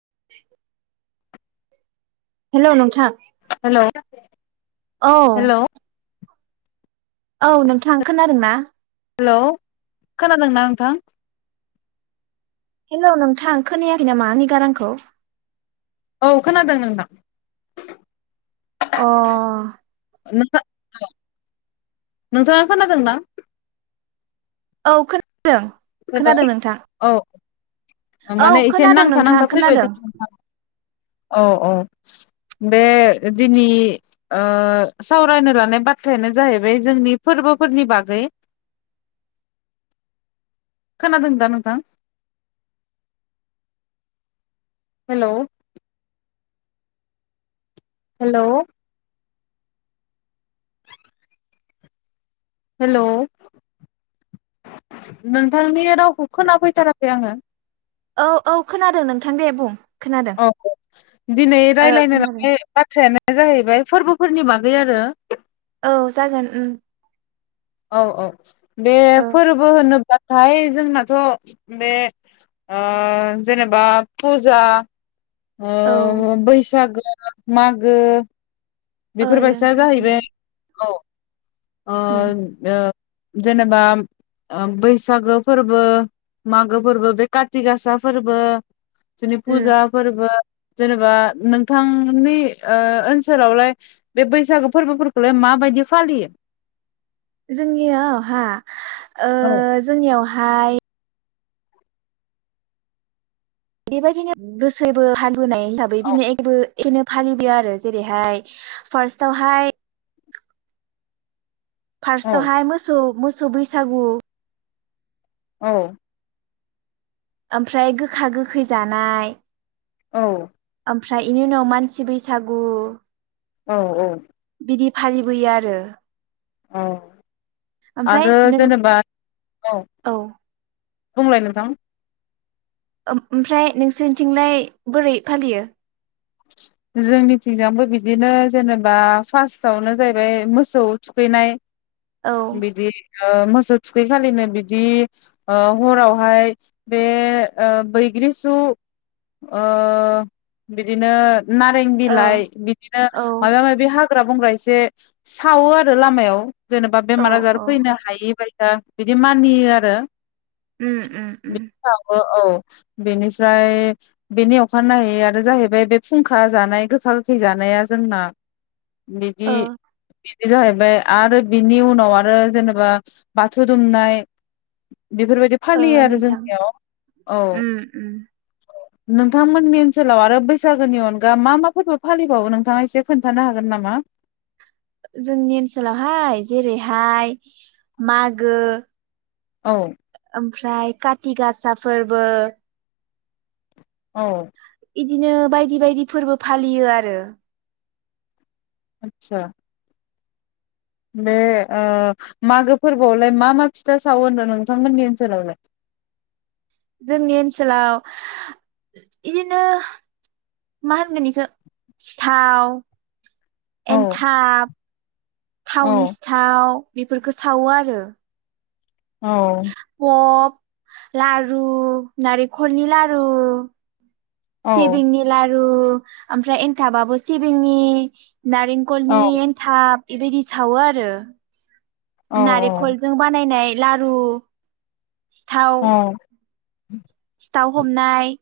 [unintelligible] हेल नोंथां। हेल औ हेल औ नोंथां खोनादों ना? हेल खोनादोंना नोंथां? हेल नोंथां खोनायाखै नामा आंनि गारांखौ? औ खोनादों नोंथां? अ [unintelligible] नोंथां नोंथाङा खोनादोंना? औ खोना दों खोनादों नोंथां। ओ औ माने एसे खोनादों नांथा नोंथां नांथा फैबाय खोनादों दों [unintelligible] औ औ बे दिनै ओ सावरायनो लानाय बाथ्रायानो जाहैबाय जोंनि फोरबोफोरनि बागै खोनादों दा नोंथां? हेल' हेल' [inaudible] हेलौ नोंथांनि रावखौ खोनाफैथाराखै आङो। औ औ खोनादों नोंथां दे बुं? खोनादों औ दिनै ओ रायलायनो खोनादों नालाय बाथ्रायानो जाहैबाय फोर्बोफोरनि बागै आरो औ जागोन उम औ औ बे ओ फोरबो होनो नाथाय जोंनाथ' बे ओ जेनेबा पुजा औ ओ बैसागो ओ मागो ओ बेफोरबायसा नोंथां उम जाहैबाय। औ ओ उम ओ जेनेबा ओ बैसागो फोर्बो मागो फोर्बो बे काथि गासा फोर्बो जोंनि उम फुजा फोर्बो जेनेबा नोंथांनि ओ ओनसोलावलाय बे बैसागु फोर्बोफोरखौलाय माबायदि फालियो? जोंनियाव हा ओ औ जोंनियाव हाय बेबायदिनो गोसैबो फाल बोनाय हिसाबै दिनै एबो एनो फालिदो आरो जेरैहाय फार्स्टआवहाय फार्स्ट औ थावहाय मोसौ मो सौ बैसागु औ ओमफ्राय गोखा गोखै जानाय औ ओमफ्राय इनि उनाव मानसि बैसागु औ औ बिदि फालिबोयो आरो। औ ओमफ्राय आरो नों जेनेबा औ बुंलाय नोंथां। ओमफ्राय नोंसोरनिथिंलाय बोरै फालियो। जोंनिथिंजाबो बिदिनो जेनेबा फार्स्टावनो जाहैबाय मोसौ थुखैनाय। औ बिदि। ओ मोसौ थुखैखालिनो बिदि ओ हरावहाय बे ओ बैग्रिसु ओ बिदिनो। नारें औ बिलाइ बिदिनो औ माबा माबि हा हाग्रा बंग्रा एसे सावो आरो लामायाव। जेनेबा औ बेमार आजार औ फैनो हायि दा बिदि मानियो आरो। उम उम उम। सावो औ बेनिफ्राय बेनि अखानायै आरो जाहैबाय बे। फुंखा जानाय गोखा गोखै जानाया जोंना। बिदि। ओ बे जाहैबाय आरो बिनि उनाव आरो जेनेबा बाथौ दुमनाय। बेफोरबायदि ओ फालियो आरो नोंथां जोंनियाव औ उम उम औ। नोंथांमोननि ओनसोलाव आरो बे सागोनि अनगा मा मा फोरबो फालिबावो नोंथाङा एसे खोन्थानो हागोन नामा। जोंनि ओनसोलावहाय जेरैहाय मागो। औ। ओमफ्राय काथि गासा फोरबो। औ। इदिनो बायदि बायदि फोरबो फालियो आरो। आतसा। बे ओ मागो फोरबोआवलाय मा मा फिथा सावो होनदों नोंथांमोननि ओनसोलावलाय। जोंनि ओनसोलाव इदिनो मा होनगोन इखो सिथाव। औ एन्थाब। थावनि औ सिथाव। बेफोरखो सावो आरो। औ अ। लारु नारेखलनि लारु। औ सिबिंनि लारु। ओमफ्राय एन्थाबाबो सिबिंनि। नारेंखलनि औ एन्थाब। बेबायदि सावो आरो। औ नारेंखलजों बानायनाय। लारु। औ सिथाव [inaudible] दाव हमनाय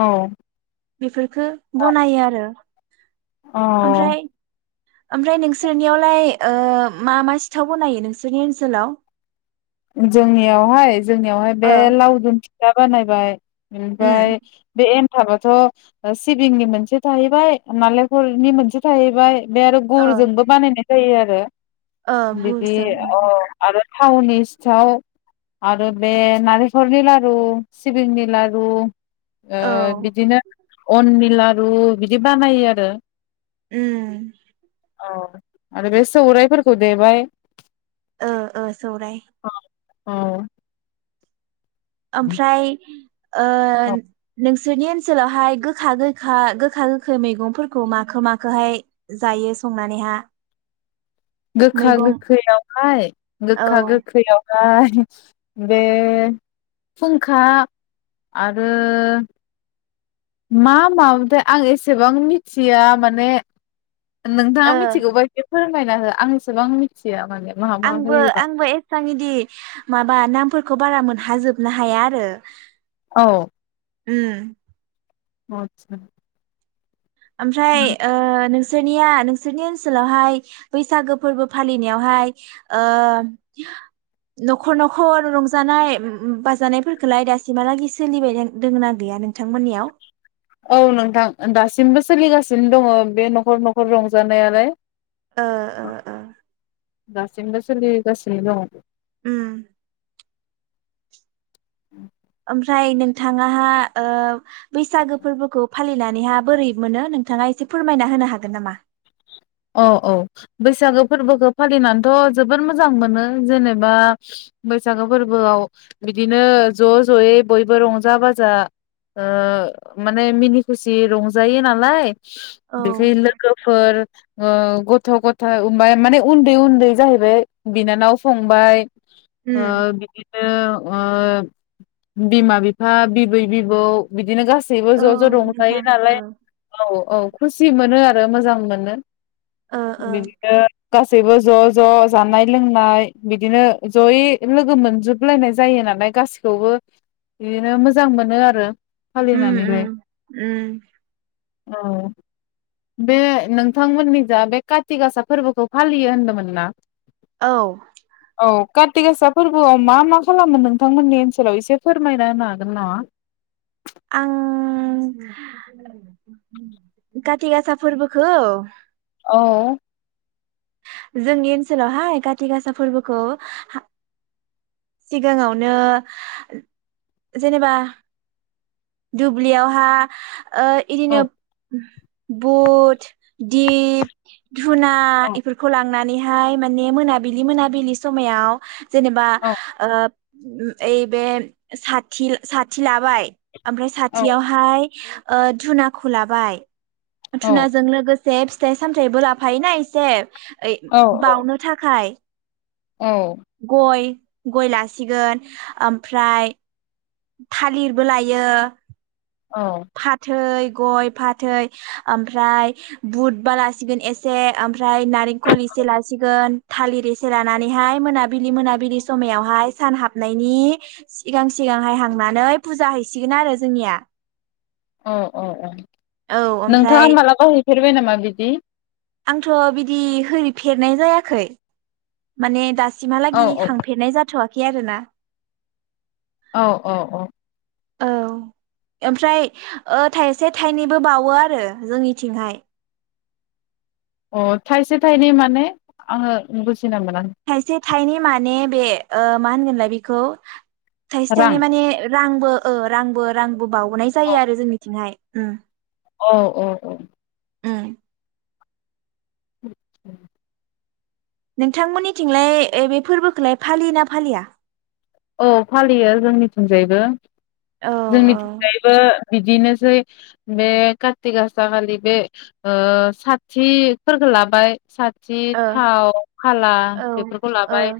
औ बिफोर खो बनायो आरो अ ओमफ्राय ओमफ्राय नोंसोरनियावलाय ओ मा मा सिथाव बनायो नोंसोरनि ओनसोलाव जोंनियावहाय जोंनियावहाय बे ओ लावदुम फि दा बानायबाय उम ओमफाय बे थाबाथ' सिबिंनि मोनसे थाहैबाय नालेंखलनि मोनसे थाहैबाय बे आरो ओ गुरजोंबो बानायनाय जायो आरो ओ [unintelligible] बिदि गुरजों अ ओं आरो थावनि थाव आरो बे नारेखलनि लारु सिबिंनि लारु ओ औ बिदिनो अननि लारु बिदि बानायो आरो उम औ आरो बे सौरायाइफोरखौ देबाय ओ ओ सौराय औ ओमफ्राय ओ औ नों सोरनि ओनसोलावहाय गोखा गोखा गोखा गोखै मैगंफोरखौ मखो मखोहाय जायो संनानैहा? गोखा मैगं गोखैयावहाय औ गोखा गोखैआव बे फुंखा आरो मा मामोनथाय आं एसेबां मिथिया माने नोंथाङा ओ मिथिगौबा फोरोंबायना हो आं एसेबां मिथिया माने मा मा आंबो होयोबा आंबो एसां इदि माबा नामफोर खौ बारा मोनहाजोबनो हाया आरो । औ ओम अतसा ओमफ्राय ओ नों नोंसोरनिया नोंसोरनि ओनसोलावहाय बैसागो फोरबो फालिनायावहाय ओ न'खर न'खर रंजानाय बाजानायफोरखौलाय दासिमहालागै सोलिबाय दोङ ना गैया नोंथांमोननियाव औ नोंथां दासिमबो सोलिगासिनो दङ बे न'खर न'खर रंजानायालाय ओ ओ ओ। दासिमबो सोलि गासिनो दङ उम। [unintelligible] ओमफ्राय नोंथाङाहा ओ बैसागो फोरबोखौ फालिनानैहा बोरै मोनो नोंथाङा एसे फोरमायना होनो हागोन नामा? औ औ बैसागो फोरबोखौ फालिनानैथ' जोबोद मोजां मोनो जेनेबा बैसागो फोरबोआव बिदिनो ज' ज'यै बयबो रंजा बाजा ओ माने मिनि खुसि रंजायो नालाय [unintelligible] औ लोगोफोर ओ गथ' गथा उमबाय माने उन्दै उन्दै जाहैबाय बिनानाव फंबाय आ उम बिदिनो। ओ बिमा बिफा बिबै बिबौ बिदिनो गासैबो सैबो औ ज' ज' रंजायो नोंथां नालाय ओ औ औ। खुसि मोनो आरो मोजां मोनो ओ ओ बिदिनो। गासैबो ज' ज' जानाय लोंनाय बिदिनो जयै लोगो मोनजोबलायनाय जायो नालाय गासैखौबो बिदिनो मोजां मोनो आरो। उम फालिनानैलाय उम उम। औ बे नों थांमोननि जा बे काथि गासा फोरबोखौ फालियो होनदोंमोन ना। औ। औ काति गासा फोरबोआव मा मा खालामो नोंथांमोननि ओनसोलाव एसे फोरमायना होनो हागोन नामा। आं खाथि गासा फोरबोखौ औ। जोंनि ओनसोलावहाय काति गासा फोरबोखौ सिगाङावनो जेनेबा दुब्लियावहा ओ इदिनो औ बुट दिप धुना औ इफोरखौ लांनानै हाय माने मोनाबिलि मोनाबिलि समायाव जेनेबा औ ओ ओइ बे साथि साथि लाबाय ओमफ्राय औ साथियावहाय ओ धुनाखौ लाबाय धुनाजों लोगो से फिथाइ सामथायबो लाफायोना एसे ओइ औ बावनो थाखाय औ गय गय लासिगोन ओमफ्राय थालिरबो लायो । फाथै गय फाथै ओमफ्राय बुधबा लासिगोन एसे ओमफ्राय नारेंखल एसे लासिगोन थालिर एसे लानानैहाय मोनाबिलि मोनाबिलि समायावहाय सान हाबनायनि सिगां सिगांहाय हांनानै फुजा हैसिगोन आरो जोंनिया । औ औ औ नोंथाङा ओमफ्राय मालाबा हैफेरबाय नामा बिद दि? आंथ बिदि होरिफेरनाय जायाखै माने औ दासिमहालागि हांफेरनाय जाथ'वा खै आरो ना । औ औ औ । औ ओमफ्राय ओ थाइसे थाइनैबो बावो आरो जोंनिथिंहाय । अ थाइसे थाइनै माने आङो बु जिना मोना थाइसे थाइनै माने बे मा होनगोनलाय बेखौ थाइसे रां थाइनै माने रांबो ओ रांबो रां बो बावनाय जायो आरो जोंनिथिंहाय । उम । औ औ औ । उम । [inaudible] नोंथांमोननि थिंलाय ए बे फोर्बोखौलाय फालियो ना फालिया? औ फालियो जोंनिथिं जायबो औ जोंनिथिं जायबो बिदिनोसै बे कार्तिक आसा खालि बे ओ साथिफोरखो लाबाय साथि ओ थाव फाला औ बेफोरखौ ओ लाबाय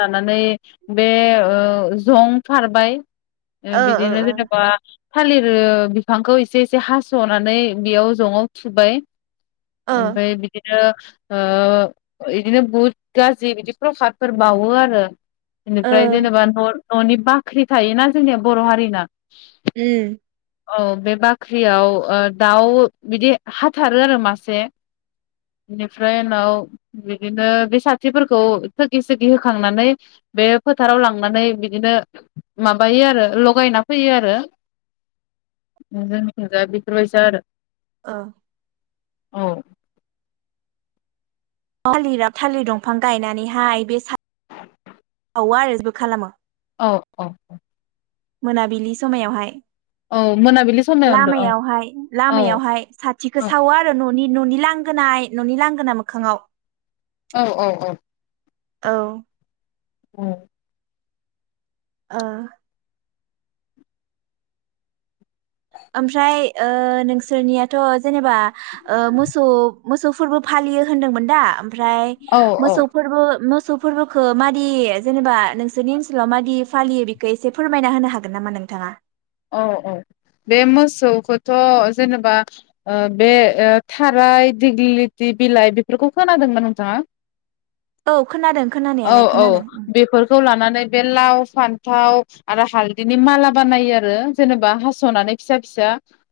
लानानै बे ओ जं फारबाय ओ बिदिनो जेनबा थालिर बिफांखौ एसे एसे हास'नानै बेयाव ज'ङाव थुबाय ओ ओमफाय बिदिनो ओ इदिनो बहुद गाजि बिदि प्रसादफोर बावो आरो । एनिफ्राय जेनेबा नर न'नि बाख्रि थायोना जोंनिया बर' हारिना उम । औ बे बाख्रियाव ओ दाउ बिदि हाथारो आरो मासे बेनिफ्राय उनाव बिदिनो बे साथिफोरखौ थोखि सोगि होखांनानै बे फोथाराव लांनानै बिदिनो माबायो आरो लगायना फैयो आरो जोंनि थिंजाय बेफोरबायसा आरो । ओ औ थालिरा थालिर दंफां गायनानैहाय बे सा औवा आरि ज' खालामो औ औ औ मोनाबिलि समायावहाय औ मोनाबिलि समायावनोथ' औ लामायावहाय औ लामायावहाय साथिखौ सावो आरो न नि न'नि लांगोनाय न'नि लांगोना मोखाङाव औ औ औ औ ओं अ ओमफ्राय ओ नोंसोरनियाथ' जेनेबा ओ मोसौ मोसौ फोरबो फालियो होनदोंमोन दा? ओमफ्राय औ औ मोसौ फोरबो मोसौ फोरबोखो मादि जेनेबा नोंसोरनि ओनसोलाव मादि फालियो बेखो एसे फोरमायना होनो हागोन नामा नोंथाङा? औ औ बे मोसौखोथ' जेनेबा ओ बे थाराय दिग्लिथि बिलाइ बेफोरखौ खोनादोंमोन नोंथाङा? औ खोनादों औ खोनानायालाय औ खोनादों उम बेफोरखौ लानानै बे लाव फान थाव आरो हालदिनि माला बानायो आरो जेनेबा हास'नानै फिसा फिसा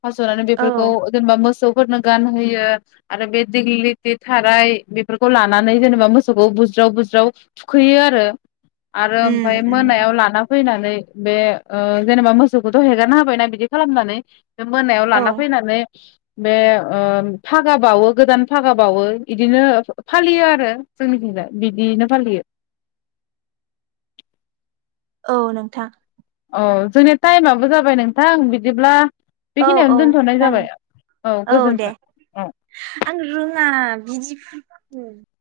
हास'नानै औ बेफोरखौ जेनेबा मोसौ फोरनो गानहोयो आरो बे दिग्लिटि थाराय बेफोरखौ लानानै जेनेबा मोसौखौ बुज्राव बुज्राव थुखैयो आरो आरो उम ओमफ्राय उम मोनायाव लाना फैनानै बे ओ जेनेबा मोसौ बिफोरखौथ' हेगारना होबायना बिदि खालामनानै मोनायाव औ लाना फैनानै बे ओ फागा बावो गोदान फागा बावो इदिनो फालियो आरो जोंनिथिं बिदिनो फालियो औ नोंथां अ जोंनिया टाइमाबो जाबाय नोंथां बिदिब्ला औ औ बेखिनियावनो दोनथ'नाय जाबाय जागोन औ दे गोजोन्थों औ आं रोङा बिदि खा उम